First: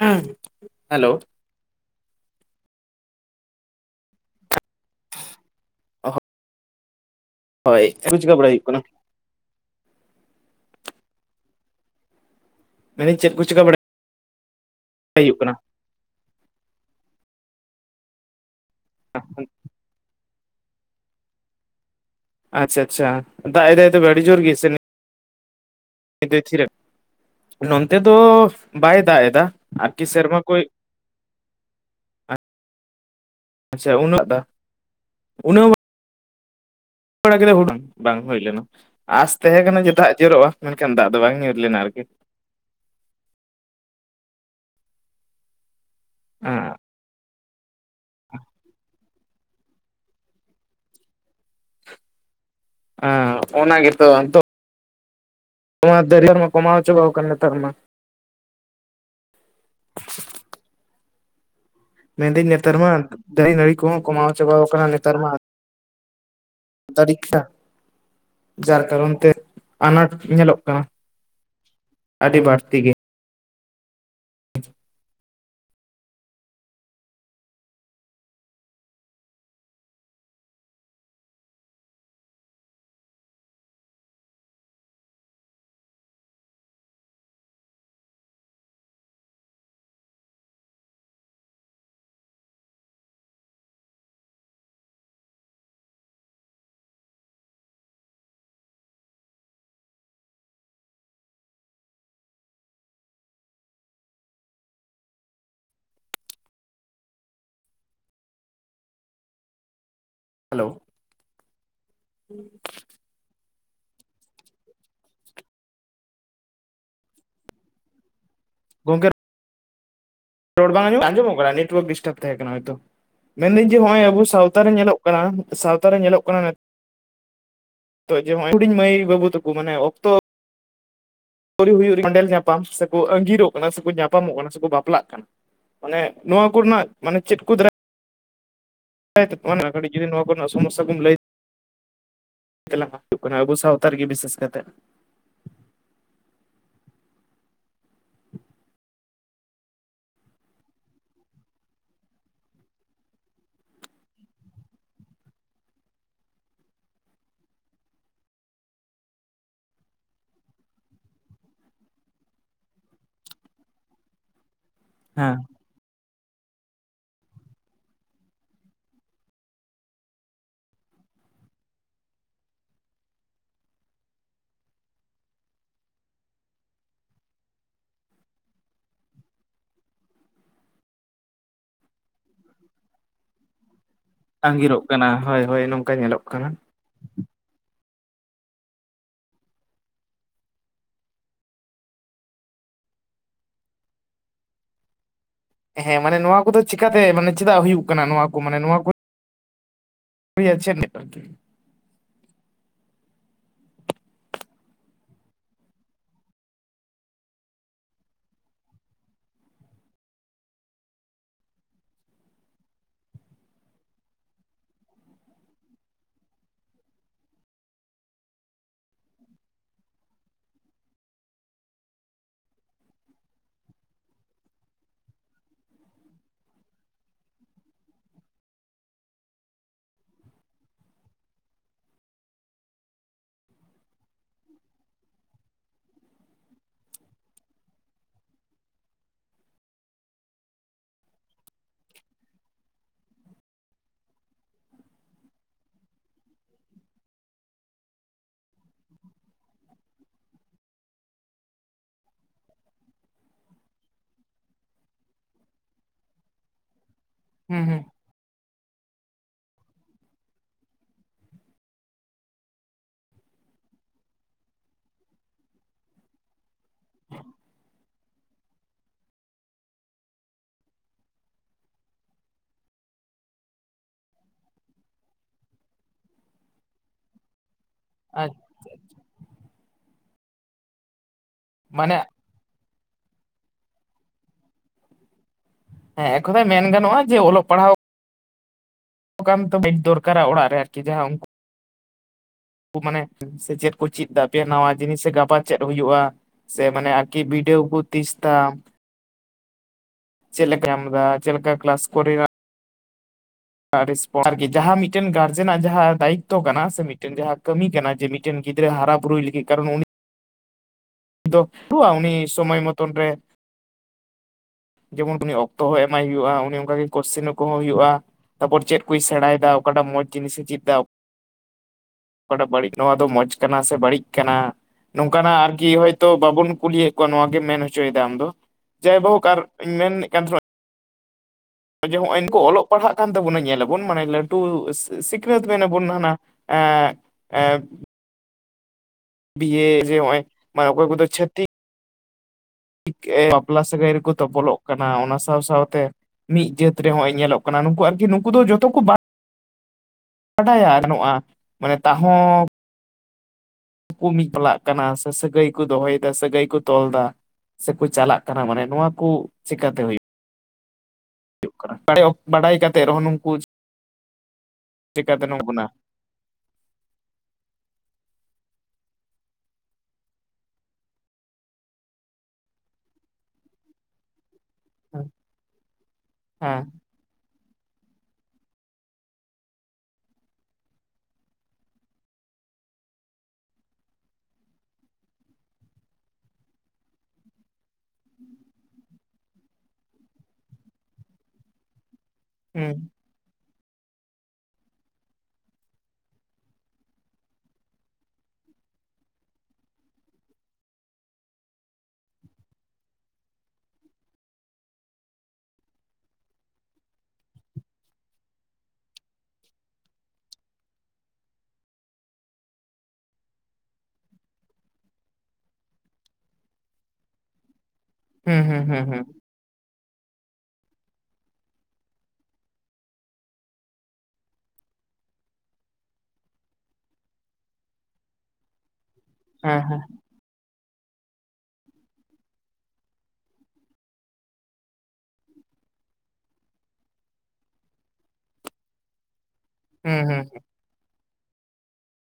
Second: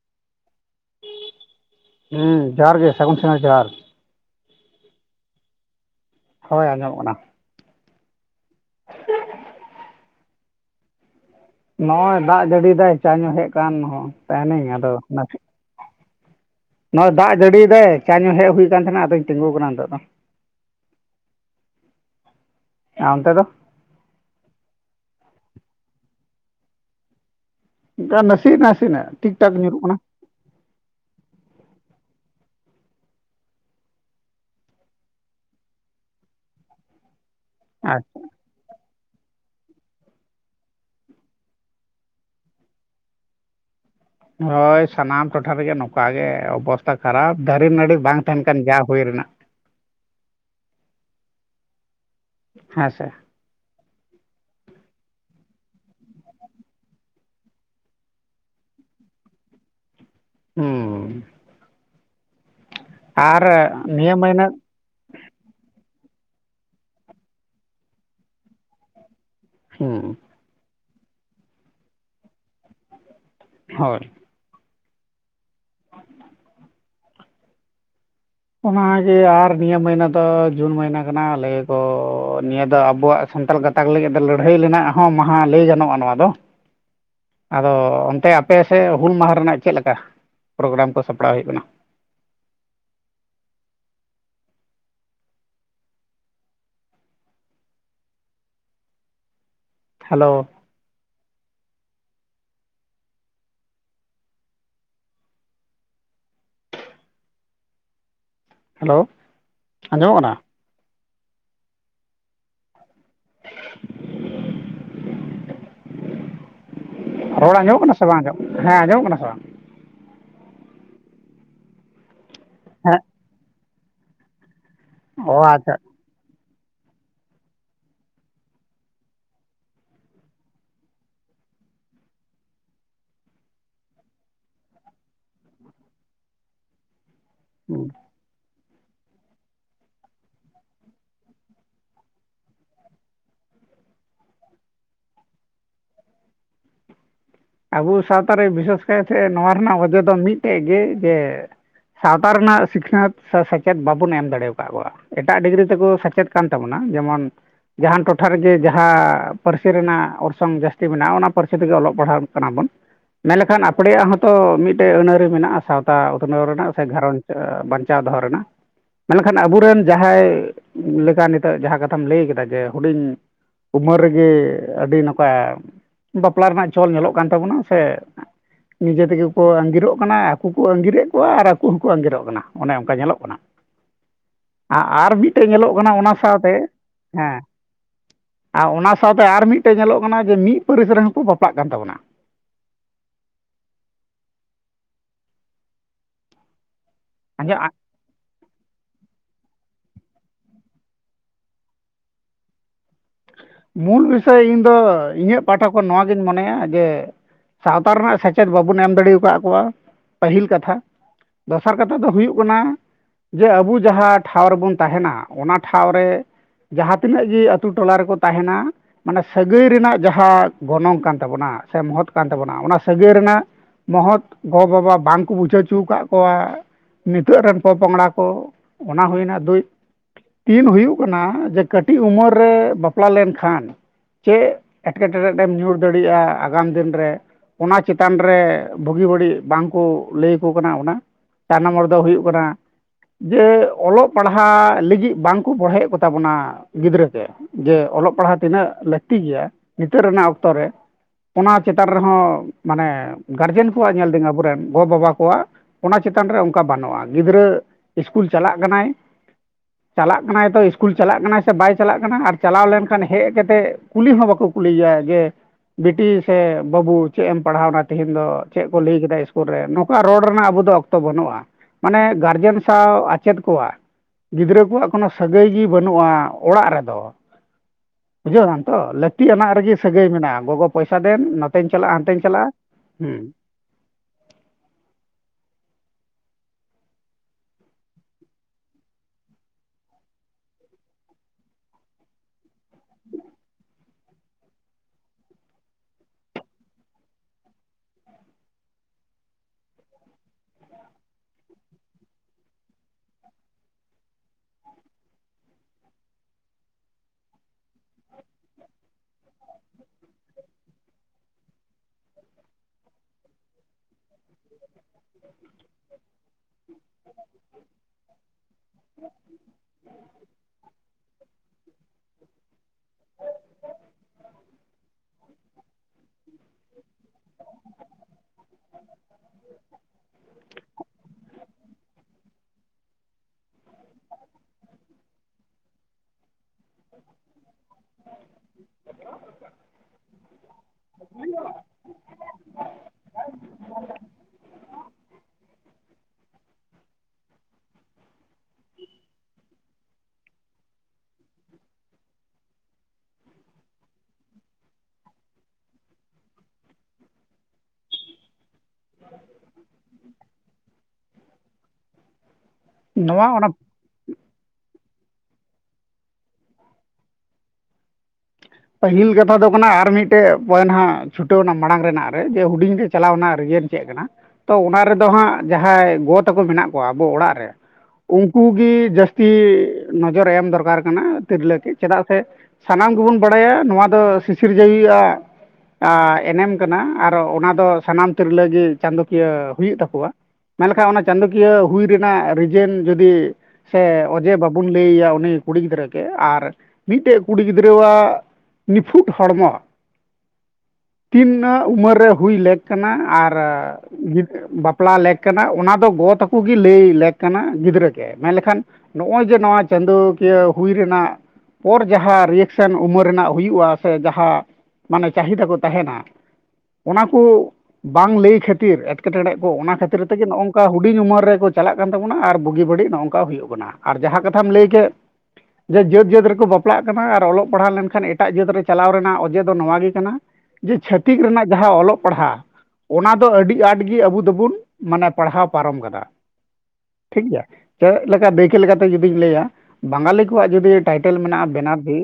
ᱦᱮᱸ ᱦᱮᱞᱳ ᱦᱮᱸ ᱡᱚᱦᱟᱨ ᱜᱮ ᱥᱟᱹᱜᱩᱱ ᱥᱮᱱᱟ ᱡᱚᱦᱟᱨ [unintelligible] ᱟᱡᱚᱸᱢᱚᱜ ᱠᱟᱱᱟ ᱦᱳᱭ ᱪᱤᱠᱟ ᱵᱟᱲᱟ ᱦᱩᱭᱩᱜ ᱠᱟᱱᱟ ᱱᱚᱜᱼᱚᱭ ᱫᱟᱜ ᱡᱟᱹᱲᱤ ᱫᱟᱭ ᱪᱟ ᱢᱮᱱᱫᱟᱹᱧ ᱧᱩ ᱪᱮᱫ ᱠᱚ ᱦᱮᱡ ᱪᱤᱠᱟᱹ ᱠᱟᱱ ᱵᱟᱲᱟᱭ ᱛᱟᱦᱮᱱᱹᱧ ᱟᱫᱚ ᱦᱩᱭᱩᱜ ᱠᱟᱱᱟ ᱱᱚᱜᱼᱚᱭ ᱫᱟᱜ ᱡᱟᱹᱲᱤᱭᱟᱭ ᱪᱟ ᱧᱩ ᱦᱮᱡ ᱦᱩᱭ ᱠᱟᱱ ᱛᱟᱦᱮᱱᱟ ᱟᱫᱚᱧ ᱛᱤᱸᱜᱩ ᱟᱠᱟᱱᱟ ᱱᱤᱛᱚᱜ ᱫᱚ ᱟᱪᱪᱷᱟ ᱟᱨ ᱟᱪᱪᱷᱟ ᱚᱱᱛᱮ ᱫᱚ ᱫᱟᱜ ᱮᱫᱟᱭ ᱛᱚᱵᱮ ᱟᱹᱰᱤ ᱡᱳᱨ ᱜᱮ ᱥᱮ ᱱᱤᱛ ᱫᱚ ᱛᱷᱤᱨ ᱨᱮ ᱱᱚᱱᱛᱮ ᱫᱚ ᱱᱟᱥᱮ ᱵᱟᱭ ᱱᱟᱥᱮᱱᱟᱜ ᱫᱟᱜ ᱴᱷᱤᱠ ᱮᱫᱟ ᱴᱷᱟᱠ ᱧᱩᱨᱩᱜ ᱠᱟᱱᱟ ᱟᱨᱠᱤ ᱥᱮᱨᱢᱟ [inaudible] ᱟᱪᱪᱷᱟ ᱩᱱᱟᱹᱜ ᱫᱚ ᱩᱜ ᱟᱜ ᱦ ᱟᱪᱪᱷᱟ ᱵᱟᱝ ᱱᱟ [inaudible] ᱟᱥ ᱛᱟᱦᱮᱸ ᱠᱟᱱᱟ ᱡᱮ ᱫᱟᱜ ᱡᱩᱨᱚᱜᱼᱟ ᱢᱮᱱᱠᱷᱟᱱ ᱫᱟᱜ ᱫᱚ ᱵᱟᱝ ᱧᱩᱨ ᱞᱮᱱᱟ ᱟᱨᱠᱤ ᱦᱳᱭ ᱥᱟᱱᱟᱢ ᱴᱚᱴᱷᱟ ᱨᱮᱜᱮ ᱱᱚᱝᱠᱟ ᱜᱮ ᱦᱮᱸ ᱚᱵᱚᱥᱛᱟ ᱠᱷᱟᱨᱟᱯ ᱫᱟᱨᱮ ᱱᱟᱹᱲᱤ ᱵᱟᱝ ᱛᱟᱦᱮᱱ ᱠᱷᱟᱱ ᱡᱟ ᱦᱩᱭ ᱨᱮᱱᱟᱜ ᱦᱮᱸ ᱥᱮ ᱦᱚᱸ ᱚᱱᱟ ᱜᱮᱛᱚ ᱱᱚᱣᱟ ᱫᱨᱤ ᱠᱚ ᱠᱚᱢᱟᱣ ᱪᱟᱵᱟ ᱠᱟᱱᱟ ᱱᱮᱛᱟᱨ ᱢᱟ ᱦᱩᱸ ᱢᱮᱱᱫᱟᱹᱧ ᱱᱮᱛᱟᱨ ᱢᱟ ᱟᱨ ᱫᱟᱨᱮ ᱱᱟᱹᱲᱤ ᱠᱚᱸᱦᱚ ᱱᱤᱭᱟᱹ ᱠᱚᱢᱟᱣ ᱢᱟᱹᱦᱱᱟᱹ ᱪᱟᱵᱟᱟᱣ ᱟᱠᱟᱱᱟ ᱱᱮᱸᱛᱟᱨ ᱢᱟ ᱟᱫᱤᱠᱛᱟ ᱡᱟ ᱠᱟᱨᱚᱱ ᱛᱮ ᱦᱩᱸ ᱟᱸᱱᱟᱴ ᱧᱮᱞᱚᱜ ᱠᱟᱱᱟ᱾ ᱟᱹᱰᱤ ᱵᱟᱹᱲᱛᱤ ᱜᱮ ᱦᱳᱸᱭ ᱴᱤᱯ ᱦ [unintelligible] ᱚᱱᱟᱜᱮ ᱟᱨ ᱱᱤᱭᱟᱹ ᱢᱟᱹᱦᱱᱟᱹ ᱫᱚ ᱡᱩᱱ ᱢᱟᱹᱦᱱᱟᱹ ᱠᱟᱱᱟ ᱞᱟᱭ ᱠᱚ ᱱᱤᱭᱟᱹ ᱫᱚ ᱟᱵᱚᱣᱟᱜ ᱥᱟᱱᱛᱟᱞ ᱜᱟᱛᱟᱠ ᱞᱟᱹᱜᱤᱫ ᱫᱚ ᱞᱟᱹᱲᱦᱟᱹᱭ ᱨᱮᱱᱟᱜ ᱦᱚᱸ ᱢᱟᱦᱟ ᱞᱟᱹᱭ ᱜᱟᱱᱚᱜᱼᱟ ᱱᱚᱣᱟ ᱫᱚ ᱦ [unintelligible] ᱟᱹᱫᱚ ᱚᱱᱛᱮ ᱟᱯᱮᱥᱮᱫ ᱦᱩᱸᱞ ᱢᱟᱦᱟ ᱨᱮᱱᱟᱜ ᱪᱮᱫ ᱞᱮᱠᱟ ᱯᱨᱳᱜᱨᱟᱢ ᱠᱚ ᱥᱟᱯᱲᱟᱣ ᱦᱩᱭᱩᱜ ᱠᱟᱱᱟ ᱦᱮᱞᱳ ᱦᱮᱞᱳ ᱟᱸᱡᱚᱢᱚᱜ ᱠᱟᱱᱟ᱾ ᱦᱮᱞᱳ ᱦᱩᱸ ᱨᱚᱲ ᱟᱸᱡᱚᱜ ᱠᱟᱱᱟ ᱥᱮ ᱵᱟᱝ ᱦᱮᱸ ᱟᱸᱡᱚᱢᱚᱜ ᱜᱚᱝᱠᱮ ᱠᱟᱱᱟ ᱥᱮ ᱵᱟᱝ ᱨᱚᱲ ᱵᱟᱝ ᱟᱸᱡᱚᱢᱚᱜ ᱠᱟᱱᱟ ᱱᱮᱴᱳᱣᱟᱨᱠ ᱰᱤᱥᱴᱟᱯ ᱛᱟᱦᱮᱸ ᱠᱟᱱᱟ ᱦᱚᱭᱛᱚ ᱦᱮᱸ ᱢᱮᱱᱫᱟᱹᱧ ᱡᱮ ᱦᱚᱜᱚᱭ ᱟᱵᱚ ᱥᱟᱶᱛᱟ ᱨᱮ ᱧᱮᱞᱚᱜ ᱠᱟᱱᱟ ᱚ ᱟᱪᱪᱷᱟ ᱥᱟᱶᱛᱟ ᱨᱮ ᱧᱮᱞᱚᱜ ᱠᱟᱱᱟ᱾ ᱛᱚ ᱡᱮᱢᱚᱱ ᱦᱩᱸᱰᱤᱧ ᱢᱟᱹᱭ ᱵᱟᱹᱵᱩ ᱛᱟᱠᱚ ᱢᱟᱱᱮ ᱚᱠᱛᱚ ᱟᱣᱨᱤ ᱦᱩᱭᱩᱜ ᱨᱮᱜᱮ ᱠᱚᱰᱮᱞ ᱧᱟᱯᱟᱢ ᱥᱮᱠᱚ ᱟᱸᱜᱤᱨᱚᱜ ᱠᱟᱱᱟ ᱥᱮᱠᱚ ᱧᱟᱯᱟᱢᱚᱜ ᱠᱟᱱᱟ ᱥᱮᱠᱚ ᱵᱟᱹᱯᱞᱟᱜ ᱠᱟᱱᱟ ᱢᱟᱱᱮ ᱱᱚᱣᱟ ᱠᱚ ᱨᱮᱱᱟᱜ ᱢᱟᱱᱮ ᱪᱮᱫ ᱠᱚ ᱫᱟᱨᱟᱭ ᱠᱟᱹᱴᱤᱡ ᱡᱩᱫᱤ ᱱᱚᱣᱟ ᱠᱚᱨᱮᱱᱟᱜ ᱥᱚᱢᱚᱥᱥᱟ ᱵᱤᱱ ᱞᱟᱹᱭ ᱛᱮᱞᱻᱟ ᱦᱩᱭᱩᱜ ᱠᱟᱱᱟ ᱟᱹᱵᱚ ᱥᱟᱶᱛᱟ ᱨᱮᱸᱜᱮ ᱵᱤᱥᱮᱥ ᱠᱟᱛᱮᱫ ᱟᱹᱵᱚ ᱥᱟᱶᱛᱟ ᱨᱮ ᱵᱤᱥᱮᱥ ᱠᱟᱭᱛᱮ ᱱᱚᱣᱟ ᱨᱮᱱᱟᱜ ᱚᱸᱡᱮ ᱫᱚ ᱢᱤᱫᱴᱮᱡ ᱜᱮ ᱡᱮᱸ ᱥᱟᱶᱛᱟ ᱨᱮᱱᱟᱜ ᱥᱤᱠᱷᱱᱟᱛ ᱥᱮ ᱥᱮᱪᱮᱫ ᱵᱟᱵᱚᱱ ᱮᱢ ᱫᱟᱲᱮ ᱟᱠᱟᱫ ᱠᱚᱣᱟ ᱮᱴᱟᱜ ᱰᱤᱜᱽᱨᱤ ᱛᱮᱠᱚ ᱥᱮᱪᱮᱫ ᱠᱟᱱ ᱛᱟᱹᱵᱚᱱᱟ ᱡᱮᱢᱚᱱ ᱡᱟᱦᱟᱱ ᱴᱚᱴᱷᱟ ᱨᱮᱜᱮ ᱡᱟᱸᱦᱟ ᱯᱟᱹᱨᱥᱤ ᱨᱮᱱᱟᱜ ᱚᱨᱥᱚᱝ ᱡᱟᱹᱥᱛᱤ ᱢᱮᱱᱟᱜᱼᱟ ᱚᱱᱟ ᱯᱟᱹᱨᱥᱤ ᱛᱮᱜᱮ ᱚᱞᱚᱜ ᱯᱟᱲᱦᱟᱣ ᱠᱟᱱᱟ ᱵᱚᱱ ᱢᱮᱱ ᱞᱮᱠᱷᱟᱱ ᱟᱯᱲᱮᱭᱟᱜ ᱦᱚᱸᱛᱚ ᱢᱤᱫᱴᱮᱡ ᱟᱹᱱ ᱟᱹᱨᱤ ᱦᱮᱸ ᱢᱮᱱᱟᱜᱼᱟ ᱥᱟᱶᱛᱟ ᱛᱟ ᱩᱛᱱᱟᱹᱣ ᱨᱮᱱᱟᱜ ᱥᱮ ᱜᱷᱟᱨᱚᱸᱡᱽ ᱵᱟᱧᱪᱟᱣ ᱫᱚᱦᱚ ᱨᱮᱱᱟᱜ ᱢᱮᱱᱞᱮᱠᱷᱟᱱ ᱟᱵᱩᱨᱮᱱ ᱡᱟᱸᱦᱟᱭ ᱞᱮᱠᱟ ᱱᱤᱛᱚᱜ ᱡᱟᱸᱦᱟ ᱠᱟᱛᱷᱟᱢ ᱞᱟᱹᱭ ᱠᱮᱫᱟ ᱡᱮ ᱦᱩᱸᱰᱤᱧ ᱩᱢᱮᱨ ᱨᱮᱜᱮ ᱟᱹᱰᱤ ᱱᱚᱝᱠᱟ ᱵᱟᱯᱞᱟ ᱨᱮᱱᱟᱜ ᱪᱚᱞ ᱧᱮᱞᱚᱜ ᱠᱟᱱ ᱛᱟᱵᱚᱱᱟ ᱥᱮ᱾ ᱱᱤᱡᱮ ᱛᱮᱜᱮ ᱠᱚ ᱟᱺᱜᱤᱨᱚᱜ ᱠᱟᱱᱟ ᱟᱠᱩ ᱠᱚ ᱟᱜᱤᱨᱮᱫ ᱠᱚᱣᱟ ᱟᱨ ᱟᱠᱚ ᱦᱚᱸᱠᱚ ᱟᱝᱜᱤᱨᱚᱜ ᱠᱟᱱᱟ ᱚᱱᱮ ᱚᱱᱠᱟ ᱧᱮᱸᱞᱚᱜ ᱠᱟᱱᱟ᱾ ᱟᱺᱜᱤᱨᱚᱜ ᱟ- ᱠᱟᱱᱟ ᱟᱨ ᱦᱳᱭ ᱢᱤᱫᱴᱮᱡ ᱦᱳᱭ ᱠᱟᱱᱟ ᱱᱚᱝᱠᱟ ᱚᱱᱟ ᱧᱮᱞᱚᱜ ᱥᱟᱶᱛᱮ ᱠᱟᱱᱟ᱾ ᱦᱮᱸ ᱟᱨ ᱚᱱᱟ ᱥᱟᱶᱛᱮ ᱟᱨ ᱢᱤᱫᱴᱮᱡ ᱧᱮᱞᱚᱜ ᱠᱟᱱᱟ ᱡᱮ ᱢᱤᱫ ᱯᱟᱹᱨᱤᱥ ᱨᱮᱦᱚᱸ ᱠᱚ ᱵᱟᱯᱞᱟᱜ ᱠᱟᱱ ᱛᱟᱵᱚᱱᱟ᱾ ᱦᱮᱸ ᱢᱟᱱᱮ ᱱᱚᱣᱟ ᱠᱚᱫᱚ ᱪᱤᱠᱟᱛᱮ ᱢᱟᱱᱮ ᱪᱮᱫᱟᱜ ᱟᱸᱡᱚᱢ ᱦᱩᱭᱩᱜ ᱠᱟᱱᱟ ᱱᱚᱣᱟ ᱠᱚ ᱢᱟᱱᱮ ᱱᱚᱣᱟ ᱠᱩ? ᱱᱤᱭᱟ ᱪᱮᱫ ᱵᱮᱯᱟᱨ ᱛᱮ? ᱢᱩᱞ ᱵᱤᱥᱚᱭ ᱤᱧᱫᱚ ᱤᱧᱟᱹᱜ ᱯᱟᱦᱴᱟ ᱠᱷᱚᱱ ᱱᱚᱣᱟᱜᱤᱧ ᱢᱚᱱᱮᱭᱟ ᱡᱮᱸ ᱥᱟᱶᱛᱟ ᱨᱮᱱᱟᱜ ᱥᱮᱪᱮᱫ ᱵᱟᱵᱚᱱ ᱮᱢ ᱫᱟᱲᱮ ᱟᱠᱟᱫ ᱠᱚᱣᱟ ᱯᱟᱹᱦᱤᱞ ᱠᱟᱛᱷᱟ᱾ ᱫᱚᱥᱟᱨ ᱠᱟᱛᱷᱟ ᱫᱚ ᱦᱩᱭᱩᱜ ᱠᱟᱱᱟ᱾ ᱡᱮ ᱟᱵᱩ ᱡᱟᱸᱦᱟ ᱴᱷᱟᱶ ᱨᱮᱵᱚᱱ ᱛᱟᱦᱮᱱᱟ ᱚᱱᱟ ᱴᱷᱟᱶ ᱨᱮ ᱡᱟᱸᱦᱟ ᱛᱤᱱᱟᱹᱜ ᱜᱮ ᱟᱛᱩ ᱴᱚᱞᱟ ᱨᱮᱸᱠᱚ ᱛᱟᱸᱦᱮᱱᱟ᱾ ᱢᱟᱱᱮ ᱥᱟᱹᱜᱟᱹᱭ ᱨᱮᱱᱟᱜ ᱡᱟᱸᱦᱟ ᱜᱚᱱᱚᱝ ᱠᱟᱱ ᱛᱟᱵᱚᱱᱟ ᱥᱮ ᱢᱚᱦᱚᱛ ᱠᱟᱱ ᱛᱟᱵᱚᱱᱟ᱾ ᱚᱱᱟ ᱥᱟᱹᱜᱟᱹᱭ ᱨᱮᱱᱟᱜ ᱢᱚᱦᱚᱛ ᱜᱚ ᱵᱟᱵᱟ ᱵᱟᱝᱠᱚ ᱵᱩᱡᱷᱟᱹᱣ ᱦᱩᱪᱩ ᱟᱠᱟᱹᱫ ᱠᱚᱣᱟ᱾ ᱱᱤᱛᱚᱜ ᱨᱮᱱ ᱯᱚᱼᱯᱚᱝᱲᱟ ᱠᱚ ᱚᱱᱟ ᱦᱩᱭᱱᱟ ᱫᱩᱭ᱾ ᱛᱤᱸᱱ ᱦᱩᱭᱩᱜ ᱠᱟᱱᱟ ᱡᱮ ᱠᱟᱹᱴᱤᱡ ᱩᱢᱮᱨ ᱨᱮ ᱵᱟᱯᱞᱟ ᱞᱮᱱᱠᱷᱟᱱ ᱪᱮᱫ ᱮᱴᱠᱮᱴᱚᱬᱮ ᱧᱩᱨ ᱫᱟᱲᱮᱭᱟᱜᱼᱟ? ᱟᱹᱜᱟᱢ ᱫᱤᱱ ᱨᱮ ᱚᱱᱟ ᱪᱮᱸᱛᱟᱱ ᱨᱮ ᱵᱩᱜᱤ ᱵᱟᱹᱲᱤᱡ ᱵᱟᱝᱠᱚ ᱞᱟᱹᱭ ᱟᱠᱚ ᱠᱟᱱᱟ ᱚᱱᱟ᱾ ᱪᱟᱨ ᱱᱚᱢᱵᱚᱨ ᱫᱚ ᱦᱩᱭᱩᱜ ᱠᱟᱱᱟ᱾ ᱡᱮ ᱚᱸᱞᱚᱜ ᱯᱟᱲᱦᱟᱜ ᱞᱟᱹᱜᱤᱫ ᱵᱟᱝᱠᱚ ᱵᱚᱲᱦᱮᱫ ᱠᱚᱛᱟ ᱵᱚᱱᱟ ᱜᱤᱫᱽᱨᱟᱹ ᱛᱮ᱾ ᱡᱮ ᱚᱞᱚᱜ ᱯᱟᱲᱦᱟᱣ ᱛᱤᱱᱟᱹᱜ ᱞᱟᱹᱠᱛᱤ ᱜᱮᱭᱟ ᱱᱤᱛᱚᱜ ᱨᱮᱱᱟᱜ ᱚᱠᱛᱚ ᱨᱮ ᱚᱱᱟ ᱪᱮᱛᱟᱱ ᱨᱮᱦᱚᱸ ᱢᱟᱱᱮ ᱜᱟᱨᱡᱮᱱ ᱠᱚᱣᱟᱜ ᱧᱮᱞ ᱫᱤᱧ ᱟᱵᱚᱨᱮᱱ ᱜᱚ ᱵᱟᱵᱟ ᱠᱚᱣᱟᱜ ᱚᱱᱟ ᱪᱮᱛᱟᱱ ᱨᱮ ᱚᱱᱠᱟ ᱵᱟᱹᱱᱩᱜᱼᱟ ᱜᱤᱫᱽᱨᱟᱹ ᱦᱩᱸ ᱦᱩᱸ ᱤᱥᱠᱩᱞ ᱪᱟᱞᱟᱜ ᱠᱟᱱᱟᱭ ᱪᱟᱞᱟᱜ ᱠᱟᱱᱟᱭ ᱛᱚ ᱤᱥᱠᱩᱞ ᱪᱟᱞᱟᱜ ᱠᱟᱱᱟᱭ ᱥᱮ ᱵᱟᱭ ᱪᱟᱞᱟᱜ ᱠᱟᱱᱟ ᱟᱨ ᱪᱟᱞᱟᱣ ᱞᱮᱱᱠᱷᱟᱱ ᱦᱮᱡ ᱠᱟᱛᱮ ᱠᱩᱞᱤ ᱦᱚᱸ ᱵᱟᱠᱚ ᱠᱩᱞᱤᱭᱮᱭᱟ ᱡᱮ ᱵᱤᱴᱤ ᱥᱮ ᱵᱟᱹᱵᱩ ᱪᱮᱫ ᱮᱢ ᱯᱟᱲᱦᱟᱣᱱᱟ ᱛᱮᱦᱮᱧ ᱫᱚ ᱪᱮᱫ ᱠᱚ ᱞᱟᱹᱭ ᱠᱮᱫᱟ ᱤᱥᱠᱩᱞ ᱨᱮ ᱱᱚᱝᱠᱟ ᱨᱚᱲ ᱨᱮᱱᱟᱜ ᱟᱵᱚ ᱫᱚ ᱚᱠ ᱛᱚ ᱵᱟᱹᱱᱩᱜᱼᱟ ᱢᱟᱱᱮ ᱜᱟᱨᱡᱮᱱ ᱥᱟᱶ ᱟᱪᱮᱫ ᱠᱚᱣᱟᱜ᱾ ᱜᱤᱫᱽᱨᱟᱹ ᱠᱚᱣᱟᱜ ᱠᱳᱱᱳ ᱥᱟᱹᱜᱟᱹᱭ ᱜᱮ ᱵᱟᱹᱱᱩᱜᱼᱟ ᱚᱲᱟᱜ ᱨᱮ ᱫᱚ᱾ ᱵᱩᱡᱷᱟᱹᱣ ᱫᱟᱢ ᱛᱚ ᱞᱟᱹᱛᱤ ᱟᱱᱟᱜ ᱨᱮᱜᱮ ᱥᱟᱹᱜᱟᱹᱭ ᱢᱮᱱᱟᱜᱼᱟ᱾ ᱜᱚᱜᱚ ᱯᱚᱭᱥᱟ ᱫᱮᱱ ᱱᱚᱛᱮᱧ ᱪᱟᱞᱟᱜᱼᱟ ᱢᱟᱱᱮ ᱦᱟᱱᱛᱮᱧ ᱪᱟᱞᱟᱜᱼᱟ᱾ ᱦᱮᱸ ᱦᱮᱸ ᱮᱠᱷᱚᱱᱚᱸ ᱢᱮᱱ ᱜᱟᱱᱚᱜᱼᱟ᱾ ᱡᱮ ᱚᱞᱚᱜ ᱯᱟᱲᱦᱟᱣ ᱫᱚᱨᱠᱟᱨᱟ ᱚᱲᱟᱜ ᱨᱮ ᱟᱨᱠᱤ ᱡᱟᱦᱟᱸ ᱢᱟᱱᱮ ᱥᱮ ᱪᱮᱫ ᱠᱚ ᱪᱮᱫ ᱫᱟ ᱟᱯᱮᱭᱟᱜ ᱱᱟᱣᱟ᱾ ᱡᱤᱱᱤᱥ ᱥᱮ ᱜᱟᱯᱟ ᱪᱮᱫ ᱦᱩᱭᱩᱜᱼᱟ? ᱥᱮ ᱢᱟᱱᱮ ᱟᱠᱤ ᱵᱤᱰᱮ ᱠᱚ ᱛᱤᱥ ᱛᱟᱢ? ᱪᱮᱫᱞᱮ ᱞᱮᱠᱟ ᱧᱟᱢ ᱫᱟ ᱪᱮᱫ ᱞᱮᱠᱟ ᱠᱞᱟᱥ ᱠᱚ ᱨᱮᱱᱟᱜ ᱯᱟᱨᱠᱤ [unintelligible] ᱡᱟᱦᱟᱸ ᱢᱤᱫᱴᱮᱱ ᱜᱟᱨᱡᱮᱱᱟᱜ ᱡᱟᱦᱟᱸ ᱫᱟᱭᱤᱛᱚ ᱠᱟᱱᱟ ᱥᱮ ᱢᱤᱫᱴᱮᱱ ᱡᱟᱦᱟᱸ ᱠᱟᱹᱢᱤ ᱠᱟᱱᱟ ᱡᱮ ᱢᱤᱫᱴᱮᱱ ᱜᱤᱫᱽᱨᱟᱹ ᱦᱟᱨᱟ ᱵᱩᱨᱩᱭ ᱞᱟᱹᱜᱤᱫ ᱠᱟᱨᱚᱱ ᱩᱱᱤ ᱫᱚ ᱦᱩᱭᱩᱜᱩᱜᱼᱟ ᱩᱱᱤ ᱥᱚᱢᱚᱭ ᱢᱚᱛᱚᱱ ᱨᱮ ᱡᱮᱢᱚᱱ ᱩᱱᱤ ᱚᱠᱛᱚ ᱦᱚᱸ ᱮᱢᱟᱭ ᱦᱩᱭᱩᱜᱼᱟ ᱩᱱᱤ ᱚᱱᱠᱟᱜ ᱜᱮ ᱠᱚᱥᱪᱤᱱᱚ ᱠᱚᱦᱚᱸ ᱦᱩᱭᱩᱜᱼᱟ᱾ ᱛᱟᱯᱚᱨ ᱪᱮᱫ ᱠᱚᱭ ᱥᱮᱬᱟᱭᱮᱫᱟ ᱚᱠᱟᱴᱟᱜ ᱢᱚᱸᱡᱽ ᱡᱤᱱᱤᱥᱮ ᱪᱮᱫ ᱮᱫᱟ ᱚᱠᱟᱴᱟᱜ ᱵᱟᱹᱲᱤᱡ ᱱᱚᱣᱟ ᱫᱚ ᱢᱚᱸᱡᱽ ᱠᱟᱱᱟ ᱥᱮ ᱵᱟᱹᱲᱤᱡ ᱠᱟᱱᱟ ᱱᱚᱝᱠᱟᱱᱟᱜ ᱟᱨ ᱠᱤ ᱦᱚᱭᱛᱳ ᱵᱟᱵᱚᱱ ᱠᱩᱞᱤᱭᱮᱫ ᱠᱚᱣᱟ ᱱᱚ ᱜᱮᱢ ᱢᱮᱱ ᱦᱚᱪᱚᱭ ᱮᱫᱟ ᱟᱢ ᱫᱚ ᱡᱟᱭᱵᱳᱠ ᱟᱨᱧ ᱢᱮᱱᱮᱫ ᱠᱟᱱ ᱛᱟᱦᱮᱱᱟ᱾ ᱮ ᱦᱚᱸᱜᱼᱚᱭ ᱱᱠᱩ ᱚᱞᱚᱜ ᱯᱟᱲᱦᱟᱜ ᱠᱟᱱ ᱛᱟᱵᱚᱱᱟ ᱧᱮᱞᱟᱵᱚᱱ ᱢᱟᱱᱮ ᱞᱟᱹᱴᱩ ᱥᱤᱠᱷᱱᱟᱹᱛ ᱢᱮ ᱟᱵᱚᱱ ᱦᱟᱱᱟ᱾ ᱮᱜ ᱮᱨ [inaudible] ᱵᱤᱭ ᱡᱮ ᱦᱚᱭ ᱢᱟᱱ ᱚᱠᱚᱭ ᱠᱚᱫᱚ ᱪᱷᱟᱹᱛᱤ ᱠ ᱮ ᱵᱟᱯᱞᱟ ᱥᱟᱹᱜᱟᱹᱭ ᱨᱮ ᱠᱚ ᱛᱚᱯᱚᱞᱚᱜ ᱠᱟᱱᱟ᱾ ᱚᱱᱟ ᱥᱟᱶ ᱥᱟᱶ ᱛᱮ ᱢᱤᱫ ᱡᱟᱹᱛ ᱨᱮ ᱱᱚᱜᱼᱚᱭ ᱧᱮᱞᱚᱜ ᱠᱟᱱᱟ ᱱᱩᱠᱩ ᱟᱨᱠᱤ ᱱᱩᱠᱩ ᱫᱚ ᱡᱚᱛᱚ ᱠᱚ ᱵᱟᱫ ᱵᱟᱰᱟᱭᱟ ᱱᱚᱼᱟ ᱢᱟᱱᱮ ᱛᱟᱦ ᱦᱚᱸ ᱠᱚ ᱢᱤᱫ ᱯᱞᱟᱜ ᱠᱟᱱᱟ ᱥᱮ ᱥᱟᱹᱜᱟᱹᱭ ᱠᱚ ᱫᱚᱦᱚᱭᱮᱫᱟ ᱥᱟᱹᱜᱟᱹᱭ ᱠᱚ ᱛᱚᱞ ᱮᱫᱟ᱾ ᱥᱮᱠᱚ ᱪᱟᱞᱟᱜ ᱠᱟᱱᱟ ᱢᱟᱱᱮ ᱱᱚᱶᱟᱠᱩ ᱪᱮᱠᱟᱛᱮ ᱦᱳᱭᱳᱼᱟ ᱵᱟᱲᱟᱭ ᱠᱟᱛᱮ ᱨᱮᱦᱚᱸ ᱱᱩᱠᱩ ᱱᱚᱣᱟ ᱚᱱᱟ ᱪᱤᱠᱟᱹᱛᱮ ᱱᱚᱝᱠᱟ ᱱᱟ ᱯᱟᱹᱦᱤᱞ ᱠᱟᱛᱷᱟ ᱫᱚ ᱠᱟᱱᱟ ᱟᱨ ᱢᱤᱫᱴᱮᱡ ᱯᱚᱭᱮᱱᱴ ᱦᱟᱸᱜ ᱪᱷᱩᱴᱟᱹᱣ ᱮᱱᱟ ᱢᱟᱲᱟᱝ ᱨᱮᱱᱟᱜ ᱨᱮ ᱡᱮ ᱦᱩᱰᱤᱧ ᱨᱮ ᱪᱟᱞᱟᱣᱱᱟ ᱨᱤᱭᱮᱱ ᱪᱮᱫ ᱠᱟᱱᱟ ᱛᱚ ᱚᱱᱟ ᱨᱮᱫᱚ ᱦᱟᱸᱜ ᱡᱟᱦᱟᱸᱭ ᱜᱚ ᱛᱟᱠᱚ ᱢᱮᱱᱟᱜ ᱦᱮᱸ ᱠᱚᱣᱟ ᱟᱵᱚ ᱚᱲᱟᱜ ᱨᱮ ᱩᱱᱠᱩ ᱜᱮ ᱡᱟᱹᱥᱛᱤ ᱱᱚᱡᱚᱨ ᱮᱢ ᱫᱚᱨᱠᱟᱨ ᱠᱟᱱᱟ ᱛᱤᱨᱞᱟᱹ ᱴᱷᱮᱡ ᱪᱮᱫᱟᱜ ᱥᱮ ᱥᱟᱱᱟᱢ ᱜᱮᱵᱚᱱ ᱵᱟᱲᱟᱭᱟ ᱱᱚᱣᱟ ᱫᱚ ᱥᱤᱥᱤᱨᱡᱟᱹᱣᱤᱡᱼᱟᱜ ᱮᱱᱮᱢ ᱠᱟᱱᱟ ᱟᱨ ᱚᱱᱟ ᱫᱚ ᱥᱟᱱᱟᱢ ᱛᱤᱨᱞᱟᱹ ᱜᱮ ᱪᱟᱸᱫᱳᱠᱤᱭᱟᱹ ᱦᱩᱭᱩᱜ ᱛᱟᱠᱚᱣᱟ ᱾ ᱢᱮᱱᱠᱷᱟᱱ ᱚᱱᱟ ᱪᱟᱸᱫᱳᱚᱠᱤᱭᱟᱹ ᱦᱩᱭ ᱨᱮᱱᱟᱜ ᱦᱩᱸ ᱨᱤᱡᱮᱱ ᱡᱩᱫᱤ ᱥᱮ ᱚᱡᱮ ᱵᱟᱵᱚᱱ ᱞᱟᱹᱭᱮᱭᱟ ᱩᱱᱤ ᱠᱩᱲᱤ ᱜᱤᱫᱽᱨᱟᱹ ᱜᱮ ᱟᱨ ᱢᱤᱫᱴᱮᱡ ᱠᱩᱲᱤ ᱜᱤᱫᱽᱨᱟᱹ ᱣᱟᱜ ᱱᱤᱯᱷᱩᱴ ᱦᱚᱲᱢᱚ ᱛᱤᱱᱟᱹᱜ ᱩᱢᱮᱨ ᱨᱮ ᱦᱩᱭ ᱞᱮᱠ ᱠᱟᱱᱟ ᱟᱨ ᱵᱟᱯᱞᱟ ᱞᱮᱠ ᱠᱟᱱᱟ ᱚᱱᱟ ᱫᱚ ᱜᱚ ᱛᱟᱠᱚ ᱜᱮ ᱞᱟᱹᱭ ᱞᱮᱠ ᱠᱟᱱᱟ ᱜᱤᱫᱽᱨᱟᱹ ᱜᱮ ᱢᱮᱱ ᱞᱮᱠᱷᱟᱱ ᱱᱚᱜᱼᱚᱭ ᱡᱮ ᱱᱚᱣᱟ ᱪᱟᱸᱫᱚᱳ ᱠᱤᱭᱟᱹ ᱦᱩᱭ ᱨᱮᱱᱟᱜ ᱯᱚᱨ ᱡᱟᱦᱟᱸ ᱨᱤᱭᱮᱠᱥᱮᱱ ᱩᱢᱮᱨ ᱨᱮᱱᱟᱜ ᱦᱩᱭᱩᱜᱼᱟ ᱥᱮ ᱡᱟᱦᱟᱸ ᱢᱟᱱᱮ ᱪᱟᱹᱦᱤᱫᱟ ᱠᱚ ᱛᱟᱦᱮᱱᱟ ᱚᱱᱟ ᱠᱚ ᱵᱟᱝ ᱞᱟᱹᱭ ᱦᱩᱸ ᱦᱩᱸ ᱠᱷᱟᱹᱛᱤᱨ ᱦᱩᱸ ᱦᱩᱸ ᱮᱴᱠᱮᱴᱚᱬᱮᱜ ᱠᱚ ᱚᱱᱟ ᱠᱷᱟᱹᱛᱤᱨ ᱛᱮ ᱛᱮᱜᱮ ᱱᱚᱜᱼ ᱱᱚᱝᱠᱟ ᱦᱩᱰᱤᱧ ᱩᱢᱮᱨ ᱨᱮᱠᱚ ᱪᱟᱞᱟᱜ ᱠᱟᱱ ᱛᱟᱵᱚᱱᱟ ᱟᱨ ᱵᱩᱜᱤ ᱵᱟᱹᱲᱤᱡ ᱱᱚᱜᱼᱚ ᱱᱚᱠᱟ ᱦᱩᱭᱩᱜ ᱠᱟᱱᱟ ᱟᱨ ᱡᱟᱦᱟᱸ ᱠᱟᱛᱷᱟᱢ ᱞᱟᱹᱭ ᱠᱮᱫ ᱡᱮ ᱡᱟᱹᱛ ᱡᱟᱹᱛ ᱨᱮᱠᱚ ᱵᱟᱯᱞᱟᱜ ᱠᱟᱱᱟ ᱟᱨ ᱚᱞᱚᱜ ᱯᱟᱲᱦᱟᱣ ᱞᱮᱱᱠᱷᱟᱱ ᱮᱴᱟᱜ ᱡᱟᱹᱛ ᱨᱮ ᱪᱟᱞᱟᱣ ᱨᱮᱱᱟᱜ ᱚᱡᱮ ᱫᱚ ᱦᱮᱸ ᱱᱚᱣᱟ ᱦᱮᱸ ᱜᱮ ᱠᱟᱱᱟ ᱡᱮ ᱪᱷᱟᱹᱛᱤᱠ ᱨᱮᱱᱟᱜ ᱡᱟᱦᱟᱸ ᱚᱞᱚᱜ ᱯᱟᱲᱦᱟᱣ ᱚᱱᱟ ᱫᱚ ᱟᱹᱰᱤ ᱟᱸᱴ ᱜᱮ ᱟᱵᱚ ᱫᱚᱵᱚᱱ ᱢᱟᱱᱮ ᱯᱟᱲᱦᱟᱣ ᱯᱟᱨᱚᱢ ᱠᱟᱫᱟ ᱴᱷᱤᱠ ᱜᱮᱭᱟ ᱪᱮᱫ ᱞᱮᱠᱟ ᱫᱟᱹᱭᱠᱟᱹ ᱞᱮᱠᱟᱛᱮ ᱡᱩᱫᱤᱧ ᱞᱟᱹᱭᱟ ᱦᱩᱸ ᱵᱟᱝᱜᱟᱞᱤ ᱦᱩᱸ ᱠᱚᱣᱟᱜ ᱡᱩᱫᱤ ᱴᱟᱭᱴᱮᱞ ᱢᱮᱱᱟᱜᱼᱟ ᱵᱮᱱᱟᱨᱡᱤ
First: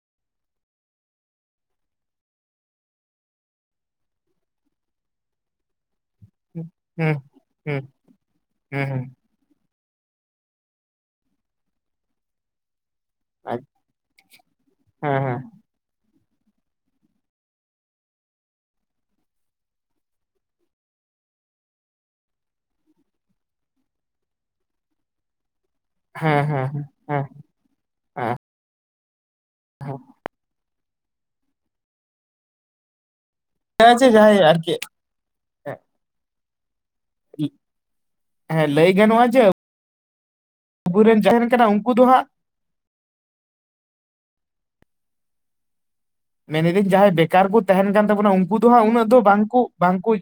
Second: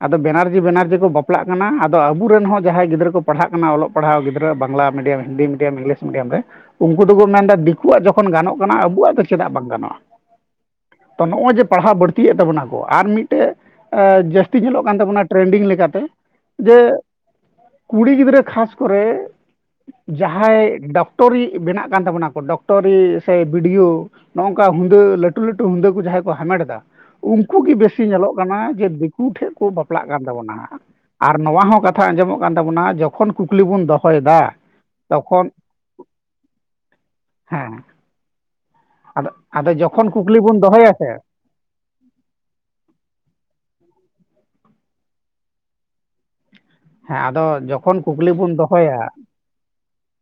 ᱟᱫᱚ ᱵᱮᱱᱟᱨᱡᱤ ᱵᱮᱱᱟᱨᱡᱤ ᱠᱚ ᱵᱟᱯᱞᱟᱜ ᱠᱟᱱᱟ ᱟᱫᱚ ᱟᱵᱚᱨᱮᱱ ᱦᱚᱸ ᱡᱟᱦᱟᱸᱭ ᱜᱤᱫᱽᱨᱟᱹ ᱠᱚ ᱯᱟᱲᱦᱟᱜ ᱠᱟᱱᱟ ᱚᱞᱚᱜ ᱯᱟᱲᱦᱟᱣ ᱜᱤᱫᱽᱨᱟᱹ Bangla medium, Hindi medium, English medium ᱨᱮ ᱩᱱᱠᱩ ᱦᱩᱸ ᱦᱩᱸ ᱦᱩᱸ ᱫᱚᱠᱚ ᱢᱮᱱᱫᱟ ᱦᱩᱸ ᱫᱤᱠᱩᱣᱟᱜ ᱡᱚᱠᱷᱚᱱ ᱜᱟᱱᱚᱜ ᱠᱟᱱᱟ ᱦᱮᱸ ᱦᱮᱸ ᱟᱵᱚᱣᱟᱜ ᱫᱚ ᱪᱮᱫᱟᱜ ᱵᱟᱝ ᱜᱟᱱᱚᱜᱼᱟ ᱾ ᱛᱚ ᱱᱚᱜᱼᱚᱭ ᱡᱮ ᱯᱟᱲᱦᱟᱣ ᱵᱟᱹᱲᱛᱤᱭᱮᱫ ᱛᱟᱵᱚᱱᱟ ᱠᱚ ᱟᱨ ᱢᱤᱫ ᱢᱤᱫᱴᱮᱡ ᱡᱟᱹᱥᱛᱤ ᱧᱮᱞᱚᱜ ᱠᱟᱱ ᱦᱮᱸ ᱛᱟᱵᱚᱱᱟ ᱴᱨᱮᱱᱰᱤᱝ ᱞᱮᱠᱟᱛᱮ ᱡᱮ ᱠᱩᱲᱤ ᱜᱤᱫᱽᱨᱟᱹ ᱠᱷᱟᱥ ᱠᱚᱨᱮ ᱡᱟᱦᱟᱸᱭ ᱰᱚᱠᱴᱚᱨᱤ ᱵᱮᱱᱟᱜ ᱠᱟᱱ ᱛᱟᱵᱚᱱᱟ ᱠᱚ ᱰᱚᱠᱴᱚᱨᱤ ᱥᱮ ᱵᱤᱰᱤᱭᱳ ᱱᱚᱜᱝᱠᱟ ᱦᱩᱸᱫᱟᱹ ᱞᱟᱹᱴᱩ ᱞᱟᱹᱴᱩ ᱦᱩᱸᱫᱟᱹ ᱠᱚ ᱡᱟᱦᱟᱸᱭ ᱠᱚ ᱦᱮᱸ ᱦᱟᱢᱮᱴ ᱫᱟ ᱦᱮᱸ ᱦᱮᱸ ᱩᱱᱠᱩ ᱩᱱᱠᱩ ᱜᱮ ᱵᱮᱥᱤ ᱧᱮᱞᱚᱜ ᱠᱟᱱᱟ ᱡᱮ ᱫᱤᱠᱩ ᱴᱷᱮᱱ ᱠᱚ ᱵᱟᱯᱞᱟᱜ ᱠᱟᱱ ᱛᱟᱵᱚᱱᱟ ᱦᱟᱸᱜ ᱟᱨ ᱱᱚᱣᱟ ᱦᱚᱸ ᱠᱟᱛᱷᱟ ᱟᱸᱡᱚᱢᱚᱜ ᱠᱟᱱ ᱛᱟᱵᱚᱱᱟ ᱡᱚᱠᱷᱚᱱ ᱠᱩᱠᱞᱤ ᱵᱚᱱ ᱦᱮᱸ ᱡᱮ ᱫᱚᱦᱚᱭ ᱡᱟᱦᱟᱸᱭ ᱫᱟ ᱟᱨᱠᱤ ᱛᱚᱠᱷᱚᱱ ᱦᱮᱸ ᱦᱮᱸᱫᱚ ᱟᱫᱚ ᱡᱚᱠᱷᱚᱱ ᱠᱷᱚᱱ ᱠᱩᱠᱞᱤ ᱵᱚᱱ ᱫᱚᱦᱚᱭᱟ ᱥᱮ ᱟᱹᱵᱩᱨᱮᱱ ᱡᱟᱦᱮᱱ ᱠᱟᱱᱟ ᱩᱱᱠᱩ ᱫᱚ ᱦᱟᱸᱜ ᱢᱮᱱ ᱤᱫᱟᱹᱧ ᱡᱟᱦᱟᱸᱭ ᱦᱮᱸ ᱵᱮᱠᱟᱨ ᱟᱫᱚ ᱠᱚ ᱛᱟᱦᱮᱱ ᱡᱚᱠᱷᱚᱱ ᱠᱟᱱ ᱠᱩᱠᱞᱤ ᱛᱟᱵᱚᱱᱟ ᱵᱚᱱ ᱩᱱᱠᱩ ᱫᱚ ᱦᱟᱸᱜ ᱩᱱᱟᱹᱜ ᱫᱚᱦᱚᱭᱟ ᱫᱚ ᱵᱟᱝᱠᱩ ᱵᱟᱝᱠᱩ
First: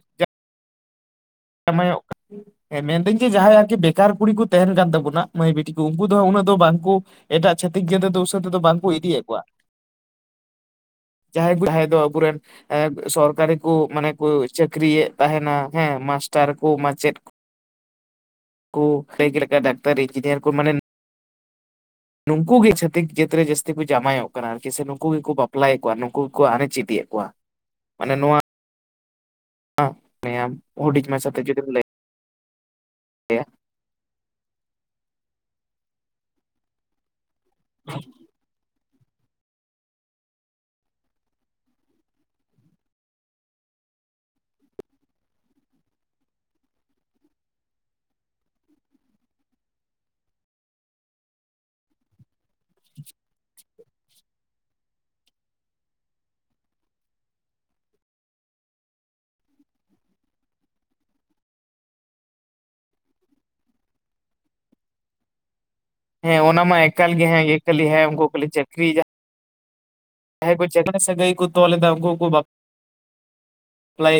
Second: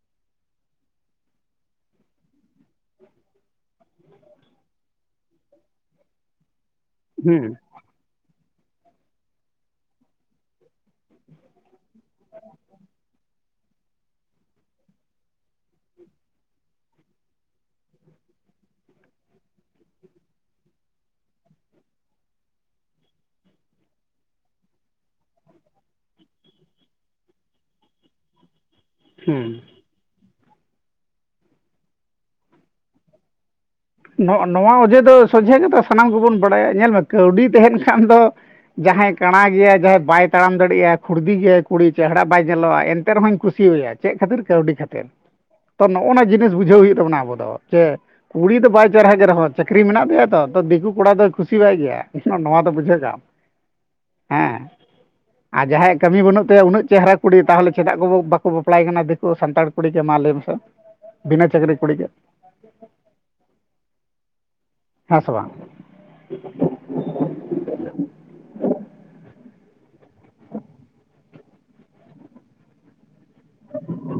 ᱡᱟᱢᱟᱭᱚᱜ ᱠᱟᱱᱟ ᱮᱸ ᱢᱮᱱᱫᱟᱹ ᱡᱮ ᱡᱟᱦᱟᱸᱭ ᱟᱨᱠᱤ ᱵᱮᱠᱟᱨ ᱠᱩᱲᱤ ᱠᱚ ᱛᱟᱦᱮᱱ ᱠᱟᱱ ᱛᱟᱵᱚᱱᱟ ᱢᱟᱹᱭ ᱵᱤᱴᱤ ᱠᱚ ᱩᱱᱠᱩ ᱫᱚ ᱩᱱᱟᱹᱜ ᱫᱚ ᱵᱟᱝᱠᱩ ᱦᱩᱸ ᱮᱴᱟ ᱪᱷᱟᱹᱛᱤᱠ ᱡᱮᱛᱮ ᱫᱚ ᱩᱥᱟᱹᱛᱮ ᱫᱚ ᱵᱟᱝ ᱠᱚ ᱫᱤᱭᱮᱜ ᱠᱚᱣᱟ ᱡᱟᱦᱟᱸᱭ ᱠᱚ ᱡᱟᱦᱟᱸᱭ ᱫᱚ ᱟᱹᱵᱩᱨᱮᱱ ᱮ ᱥᱚᱨᱠᱟᱨᱤ ᱠᱚ ᱢᱟᱱᱮ ᱠᱚ ᱪᱟᱹᱠᱨᱤᱭᱮᱫ ᱛᱟᱦᱮᱱᱟ ᱦᱮᱸ ᱢᱟᱥᱼ ᱼᱠᱟᱨ ᱠᱚ, ᱢᱟᱪᱮᱫ ᱞᱟᱹᱭ ᱠᱮᱫ ᱞᱮᱠᱟ ᱰᱟᱠᱛᱟᱨ, ᱤᱧᱡᱤᱱᱤᱭᱟᱨ ᱠᱚ ᱢᱟᱱᱮ ᱱᱩᱱᱠᱩ ᱜᱮ ᱪᱷᱟᱹᱛᱤᱠ ᱡᱟᱹᱛ ᱨᱮ ᱡᱟᱹᱥᱛᱤ ᱠᱚ ᱡᱟᱢᱟᱭᱚᱜ ᱠᱟᱱᱟ ᱟᱨᱠᱤ ᱥᱮ ᱱᱩᱠᱩ ᱜᱮᱠᱚ ᱵᱟᱯᱞᱟᱭᱮᱫ ᱠᱚᱣᱟ, ᱱᱩᱠᱩ ᱜᱮᱠᱚ ᱟᱱᱮᱪ ᱤᱫᱤᱭᱮᱫ ᱠᱚᱣᱟ ᱢᱟᱱᱮ ᱱᱚᱣᱟ ᱦᱩᱸ ᱦᱰᱤᱧ ᱢᱟᱪᱷᱟ ᱛᱮ ᱡᱩᱫᱤᱢ ᱞᱟᱹᱭ ᱟᱭᱟ ᱱᱚᱣᱟ ᱚᱡᱮ ᱫᱚ ᱥᱚᱡᱷᱮ ᱠᱟᱛᱷᱟ ᱥᱟᱱᱟᱢ ᱠᱚᱵᱚᱱ ᱵᱟᱲᱟᱭᱟ ᱧᱮᱞ ᱢᱮ ᱠᱟᱹᱣᱰᱤ ᱛᱟᱦᱮᱱ ᱠᱷᱟᱱ ᱫᱚ ᱡᱟᱦᱟᱸᱭ ᱠᱟᱬᱟ ᱜᱮᱭᱟᱭ ᱡᱟᱦᱟᱸᱭ ᱵᱟᱭ ᱛᱟᱲᱟᱢ ᱫᱟᱲᱮᱭᱟᱜᱼᱟ ᱠᱷᱩᱲᱫᱤ ᱜᱮᱭᱟᱭ ᱠᱩᱲᱤ ᱪᱮᱦᱮᱨᱟ ᱵᱟᱭ ᱧᱮᱞᱚᱜᱼᱟ ᱮᱱᱛᱮ ᱨᱮᱦᱚᱸᱧ ᱠᱩᱥᱤᱣᱟᱭᱟ ᱪᱮᱫ ᱠᱷᱟᱹᱛᱤᱨ ᱠᱟᱹᱣᱰᱤ ᱠᱷᱟᱹᱛᱤᱨ ᱾ ᱛᱚ ᱱᱚᱜᱼᱚ ᱱᱚᱣᱟ ᱡᱤᱱᱤᱥ ᱵᱩᱡᱷᱟᱹᱣ ᱦᱩᱭᱩᱜ ᱛᱟᱵᱚᱱᱟ ᱟᱵᱚ ᱫᱚ ᱡᱮ ᱠᱩᱲᱤ ᱫᱚ ᱵᱟᱭ ᱪᱟᱨ ᱦᱟᱡᱟᱨ ᱦᱚᱸ ᱾ ᱪᱟᱹᱠᱨᱤ ᱢᱮᱱᱟᱜ ᱛᱟᱭᱮᱭᱟ ᱛᱚ ᱫᱤᱠᱩ ᱠᱚᱲᱟ ᱫᱚᱭ ᱠᱩᱥᱤ ᱣᱟᱭ ᱜᱮᱭᱟ ᱱᱚᱣᱟ ᱫᱚ ᱵᱩᱡᱷᱟᱹᱜ ᱠᱟᱜᱼᱟᱢ ᱦᱮᱸ ᱟᱨ ᱡᱟᱦᱟᱸᱭᱟᱜ ᱠᱟᱹᱢᱤ ᱵᱟᱹᱱᱩᱜ ᱛᱟᱭᱟ ᱩᱱᱟᱹᱜ ᱪᱮᱦᱨᱟ ᱠᱩᱲᱤ ᱛᱟᱦᱚᱞᱮ ᱪᱮᱫᱟᱜ ᱠᱚ ᱵᱟᱠᱚ ᱵᱟᱯᱞᱟᱭ ᱠᱟᱱᱟ ᱥᱟᱱᱛᱟᱲ ᱠᱩᱲᱤ ᱜᱮ ᱢᱟᱞᱟᱹᱭ ᱢᱮ ᱥᱮ ᱵᱤᱱᱟᱹ ᱪᱟᱹᱠᱨᱤ ᱠᱩᱲᱤ ᱜᱮ ᱦᱮᱸ ᱥᱮ ᱵᱟᱝ ᱦᱮᱸ ᱚᱱᱟ ᱢᱟ ᱮᱠᱟᱞ ᱜᱮ ᱦᱮᱸ ᱠᱷᱟᱹᱞᱤ ᱦᱮᱸ ᱩᱱᱠᱩ ᱠᱷᱟᱹᱞᱤ ᱪᱟᱹᱠᱨᱤᱭ ᱠᱟᱜᱼᱼ ᱡᱟᱦᱟᱸᱭ ᱠᱚ ᱪᱬᱮ ᱥᱟᱹᱜᱟᱹᱭ ᱠᱚ ᱛᱚᱞ ᱮᱫᱟ ᱩᱱᱠᱩ ᱠᱚ ᱵᱟᱼᱼ ᱞᱟᱹᱭ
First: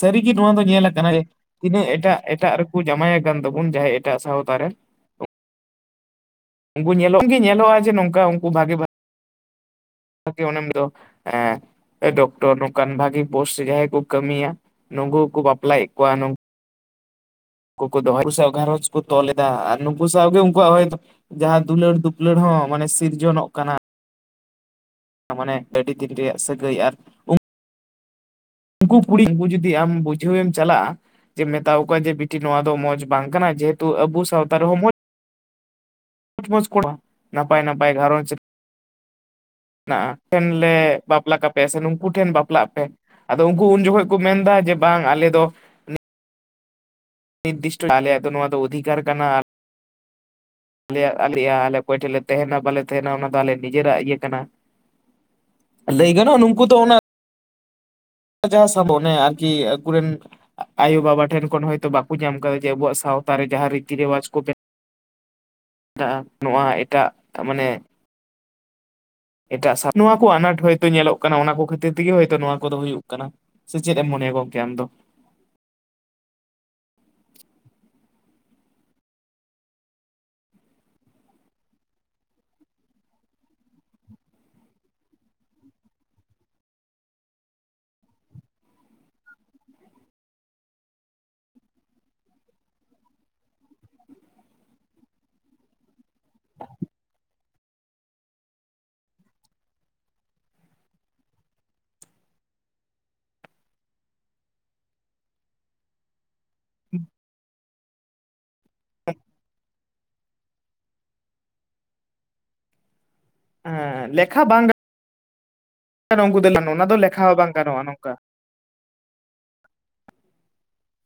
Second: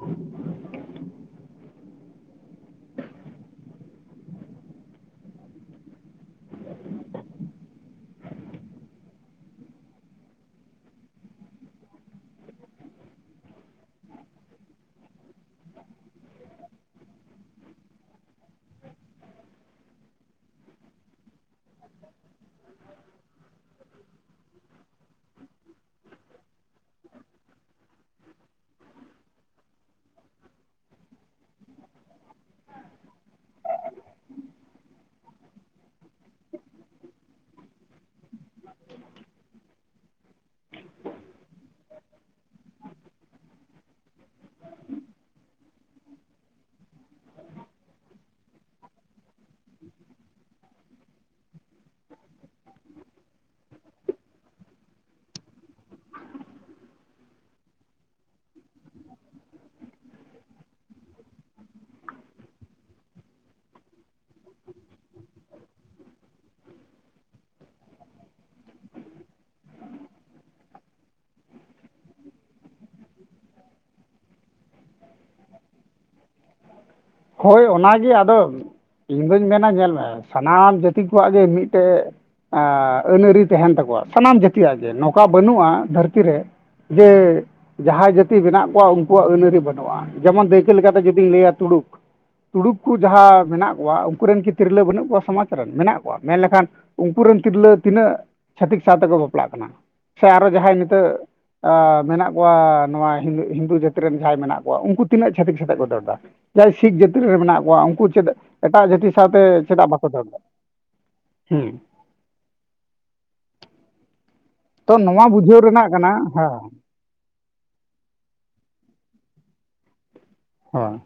ᱥᱟᱹᱨᱤᱜᱮ ᱱᱚᱣᱟ ᱫᱚ ᱧᱮᱞᱟᱠᱟᱱᱟ ᱡᱮ ᱛᱤᱱᱟᱹᱜ ᱮᱴᱟᱜ ᱮᱴᱟᱜ ᱨᱮᱠᱚ ᱡᱟᱶᱟᱭᱟ ᱠᱟᱱ ᱛᱟᱵᱚᱱ ᱡᱟᱦᱟᱸᱭ ᱮᱴᱟᱜ ᱥᱟᱶᱛᱟᱨ ᱨᱮ ᱩᱱᱠᱩ ᱧᱮᱞᱚᱜ ᱜᱮ ᱧᱮᱞᱚᱜᱼᱟ ᱡᱮ ᱱᱚᱝᱠᱟ ᱩᱱᱠᱩ ᱵᱷᱟᱜᱤ ᱵᱷᱟᱜᱽ ᱵᱷᱮ ᱮ ᱫᱚ ᱮ ᱰᱚᱠᱴᱚᱨ ᱱᱚᱝᱠᱟᱱ ᱵᱷᱟᱜᱤ ᱯᱳᱨᱥᱴ ᱡᱟᱦᱟᱸᱭ ᱠᱚ ᱠᱟᱹᱢᱤᱭᱟ᱾ ᱱᱩᱠᱩᱠᱚ ᱵᱟᱯᱞᱟᱭᱮᱫ ᱠᱚᱣᱟ ᱩᱱᱠᱩ ᱫᱚᱦᱚᱠᱩ ᱥᱟᱶ ᱜᱷᱟᱨᱚᱸᱡᱽ ᱠᱚ ᱛᱚᱞ ᱮᱫᱟ ᱟᱨ ᱱᱩᱠᱩ ᱥᱟᱶᱜᱮ ᱩᱱᱠᱩᱣᱟᱜ ᱦᱚᱭᱛᱚ ᱡᱟᱦᱟᱸ ᱫᱩᱞᱟᱹᱲ ᱫᱩᱯᱞᱟᱹᱲ ᱦᱚᱸ ᱢᱟᱱᱮ ᱥᱤᱨᱡᱚᱱᱚᱜ ᱠᱟᱱᱟ ᱢᱟᱱᱮ ᱟᱹᱰᱤ ᱫᱤᱱ ᱨᱮᱭᱟᱜ ᱥᱟᱹᱜᱟᱹᱭ ᱟᱨ ᱩᱱᱠᱩ ᱠᱩᱲᱤᱠᱩ ᱡᱩᱫᱤ ᱟᱢ ᱵᱩᱡᱷᱟᱹᱣᱢ ᱪᱟᱞᱟᱜᱼᱟ ᱮ ᱢᱮᱛᱟᱣ ᱟᱠᱚᱣᱟ ᱡᱮ ᱵᱤᱴᱤ ᱱᱚᱣᱟ ᱫᱚ ᱢᱚᱸᱡᱽ ᱵᱟᱝ ᱠᱟᱱᱟ ᱡᱮᱦᱮᱛᱩ ᱟᱵᱚ ᱥᱟᱶᱛᱟ ᱨᱮᱦᱚᱸ ᱢᱚᱸᱡᱽ ᱢᱚᱪ ᱢᱚᱪ ᱠᱚᱲᱟ ᱱᱟᱯᱟᱭ ᱱᱟᱯᱟᱭ ᱜᱷᱟᱨᱚᱸᱡᱽ ᱮᱱ ᱞᱮ ᱵᱟᱯᱞᱟ ᱠᱟᱯᱮᱭᱟ ᱥᱮ ᱱᱩᱠᱩ ᱴᱷᱮᱱ ᱵᱟᱯᱞᱟᱜ ᱯᱮ ᱟᱫᱚ ᱩᱱᱠᱩ ᱩᱱ ᱡᱚᱠᱷᱚᱱ ᱠᱚ ᱢᱮᱱᱫᱟ ᱡᱮ ᱵᱟᱝ ᱟᱞᱮ ᱫᱚ ᱱᱤᱨᱫᱤᱥᱴᱚ ᱟᱞᱮ ᱟᱚ ᱱᱚᱣᱟ ᱫᱚ ᱚᱫᱷᱤᱠᱟᱨ ᱠᱟᱱᱟ ᱟᱞᱮ ᱟᱞᱮᱭᱟᱜ ᱟᱞᱮ ᱚᱠᱚᱭ ᱴᱷᱮᱡ ᱞᱮ ᱛᱟᱦᱮᱱᱟ ᱵᱟᱞᱮ ᱛᱟᱦᱮᱱᱟ ᱚᱱᱟ ᱫᱚ ᱟᱞᱮ ᱱᱤᱡᱮᱨᱟᱜ ᱤᱭᱟᱹ ᱠᱟᱱᱟ ᱞᱟᱹᱭ ᱜᱟᱱᱚᱜᱼᱟ ᱱᱩᱝᱠᱩ ᱫᱚ ᱚᱱᱟ ᱡᱟᱦᱟᱸ ᱥᱟᱵᱚ ᱚᱱᱮ ᱟᱨᱠᱤ ᱟᱠᱩᱨᱮᱱ ᱟᱭᱳᱵᱟᱵᱟ ᱴᱷᱮᱱ ᱠᱷᱚᱱ ᱦᱚᱭᱛᱳ ᱵᱟᱠᱚ ᱧᱟᱢ ᱟᱠᱟᱫᱟ ᱡᱮ ᱟᱵᱚᱣᱟᱜ ᱥᱟᱶᱛᱟ ᱨᱮ ᱡᱟᱦᱟᱸ ᱨᱤᱛᱤ ᱨᱮᱣᱟᱡᱽ ᱠᱚ ᱛᱟᱜ-ᱟ ᱱᱚᱣᱟ ᱮᱴᱟᱜ ᱢᱟᱱᱮ ᱮᱴᱟᱜ ᱥᱟ ᱱᱚᱣᱟ ᱠᱚ ᱟᱱᱟᱴ ᱦᱚᱭᱛᱳ ᱧᱮᱞᱚᱜ ᱠᱟᱱᱟ ᱚᱱᱟ ᱠᱚ ᱠᱷᱟᱹᱛᱤᱨ ᱛᱮᱜᱮ ᱦᱳᱭᱛᱚ ᱱᱚᱣᱟ ᱠᱚᱫᱚ ᱦᱩᱭᱩᱜ ᱠᱟᱱᱟ ᱥᱮ ᱪᱮᱫ ᱮᱢ ᱢᱚᱱᱮᱭᱟ ᱜᱚᱝᱠᱮ ᱟᱢ ᱫᱚ [inaudible] ᱦᱳᱭ ᱚᱱᱟᱜᱮ ᱟᱫᱚ ᱤᱧ ᱫᱩᱧ ᱢᱮᱱᱟ ᱧᱮᱞ ᱢᱮ ᱥᱟᱱᱟᱢ ᱡᱟᱹᱛᱤ ᱠᱚᱣᱟᱜ ᱜᱮ ᱢᱤᱫᱴᱮᱡ ᱮᱸ ᱟᱹᱱ ᱟᱹᱨᱤ ᱛᱟᱦᱮᱱ ᱛᱟᱠᱚᱣᱟ ᱥᱟᱱᱟᱢ ᱡᱟᱹᱛᱤᱭᱟᱜ ᱜᱮ ᱱᱚᱝᱠᱟ ᱵᱟᱹᱱᱩᱜᱼᱟ ᱫᱷᱟᱹᱨᱛᱤ ᱨᱮ ᱡᱮ ᱡᱟᱦᱟᱸᱭ ᱡᱟᱹᱛᱤ ᱢᱮᱱᱟᱜ ᱠᱚᱣᱟ ᱩᱱᱠᱩᱣᱟᱜ ᱟᱹᱱ ᱟᱹᱨᱤ ᱵᱟᱹᱱᱩᱜᱼᱟ ᱡᱮᱢᱚᱱ ᱫᱟᱹᱭᱠᱟᱹ ᱞᱮᱠᱟᱛᱮ ᱡᱩᱫᱤᱧ ᱞᱟᱹᱭᱟ ᱛᱩᱲᱩᱠ ᱛᱩᱲᱩᱠ ᱠᱚ ᱡᱟᱦᱟᱸ ᱢᱮᱱᱟᱜ ᱠᱚᱣᱟ ᱩᱱᱠᱩ ᱨᱮᱱ ᱠᱤ ᱛᱤᱨᱞᱟᱹ ᱵᱟᱹᱱᱩᱜ ᱠᱚᱣᱟ ᱥᱚᱢᱟᱡᱽ ᱨᱮᱱ ᱢᱮᱱᱟᱜ ᱠᱚᱣᱟ ᱢᱮᱱ ᱞᱮᱠᱷᱟᱱ ᱩᱱᱠᱩ ᱨᱮᱱ ᱛᱤᱨᱞᱟᱹ ᱛᱤᱱᱟᱹᱜ ᱪᱷᱟᱹᱛᱤᱠ ᱥᱟᱶ ᱛᱮᱠᱚ ᱵᱟᱯᱞᱟᱜ ᱠᱟᱱᱟ ᱥᱮ ᱟᱨᱚ ᱡᱟᱦᱟᱸᱭ ᱱᱤᱛᱚᱜ ᱢᱮᱱᱟᱜ ᱠᱚᱣᱟ ᱱᱚᱣᱟ ᱦᱤᱱᱫᱩ ᱡᱟᱹᱛᱤ ᱨᱮᱱ ᱡᱟᱦᱟᱸᱭ ᱢᱮᱱᱟᱜ ᱠᱚᱣᱟ ᱩᱱᱠᱩ ᱛᱤᱱᱟᱹᱜ ᱪᱷᱟᱹᱛᱤᱠ ᱥᱟᱛᱮᱜ ᱠᱚ ᱫᱟᱹᱲ ᱫᱟ ᱡᱟᱦᱟᱸᱭ ᱥᱤᱠᱷ ᱡᱟᱹᱛᱤ ᱨᱮ ᱢᱮᱱᱟᱜ ᱠᱚᱣᱟ ᱩᱱᱠᱩ ᱪᱮᱫ ᱮᱴᱟᱜ ᱡᱟᱹᱛᱤ ᱥᱟᱶᱛᱮ ᱪᱮᱫᱟᱜ ᱵᱟᱠᱚ ᱫᱟᱹᱲ ᱫᱟ ᱦᱮᱸ ᱦᱮᱸ ᱞᱮᱠᱷᱟ ᱵᱟᱝ ᱛᱚ ᱱᱚᱣᱟ ᱵᱩᱡᱷᱟᱹᱣ ᱨᱮᱱᱟᱜ ᱠᱟᱱᱟ ᱩᱱᱠᱩ ᱫᱚ ᱦᱮᱸ ᱞᱟᱱ [unintelligible] ᱚᱱᱟ ᱫᱚ ᱞᱮᱠᱷᱟ ᱦᱚᱸ ᱵᱟᱝ ᱜᱟᱱᱚᱜᱼᱟ ᱱᱚᱝᱠᱟ ᱦᱳᱭ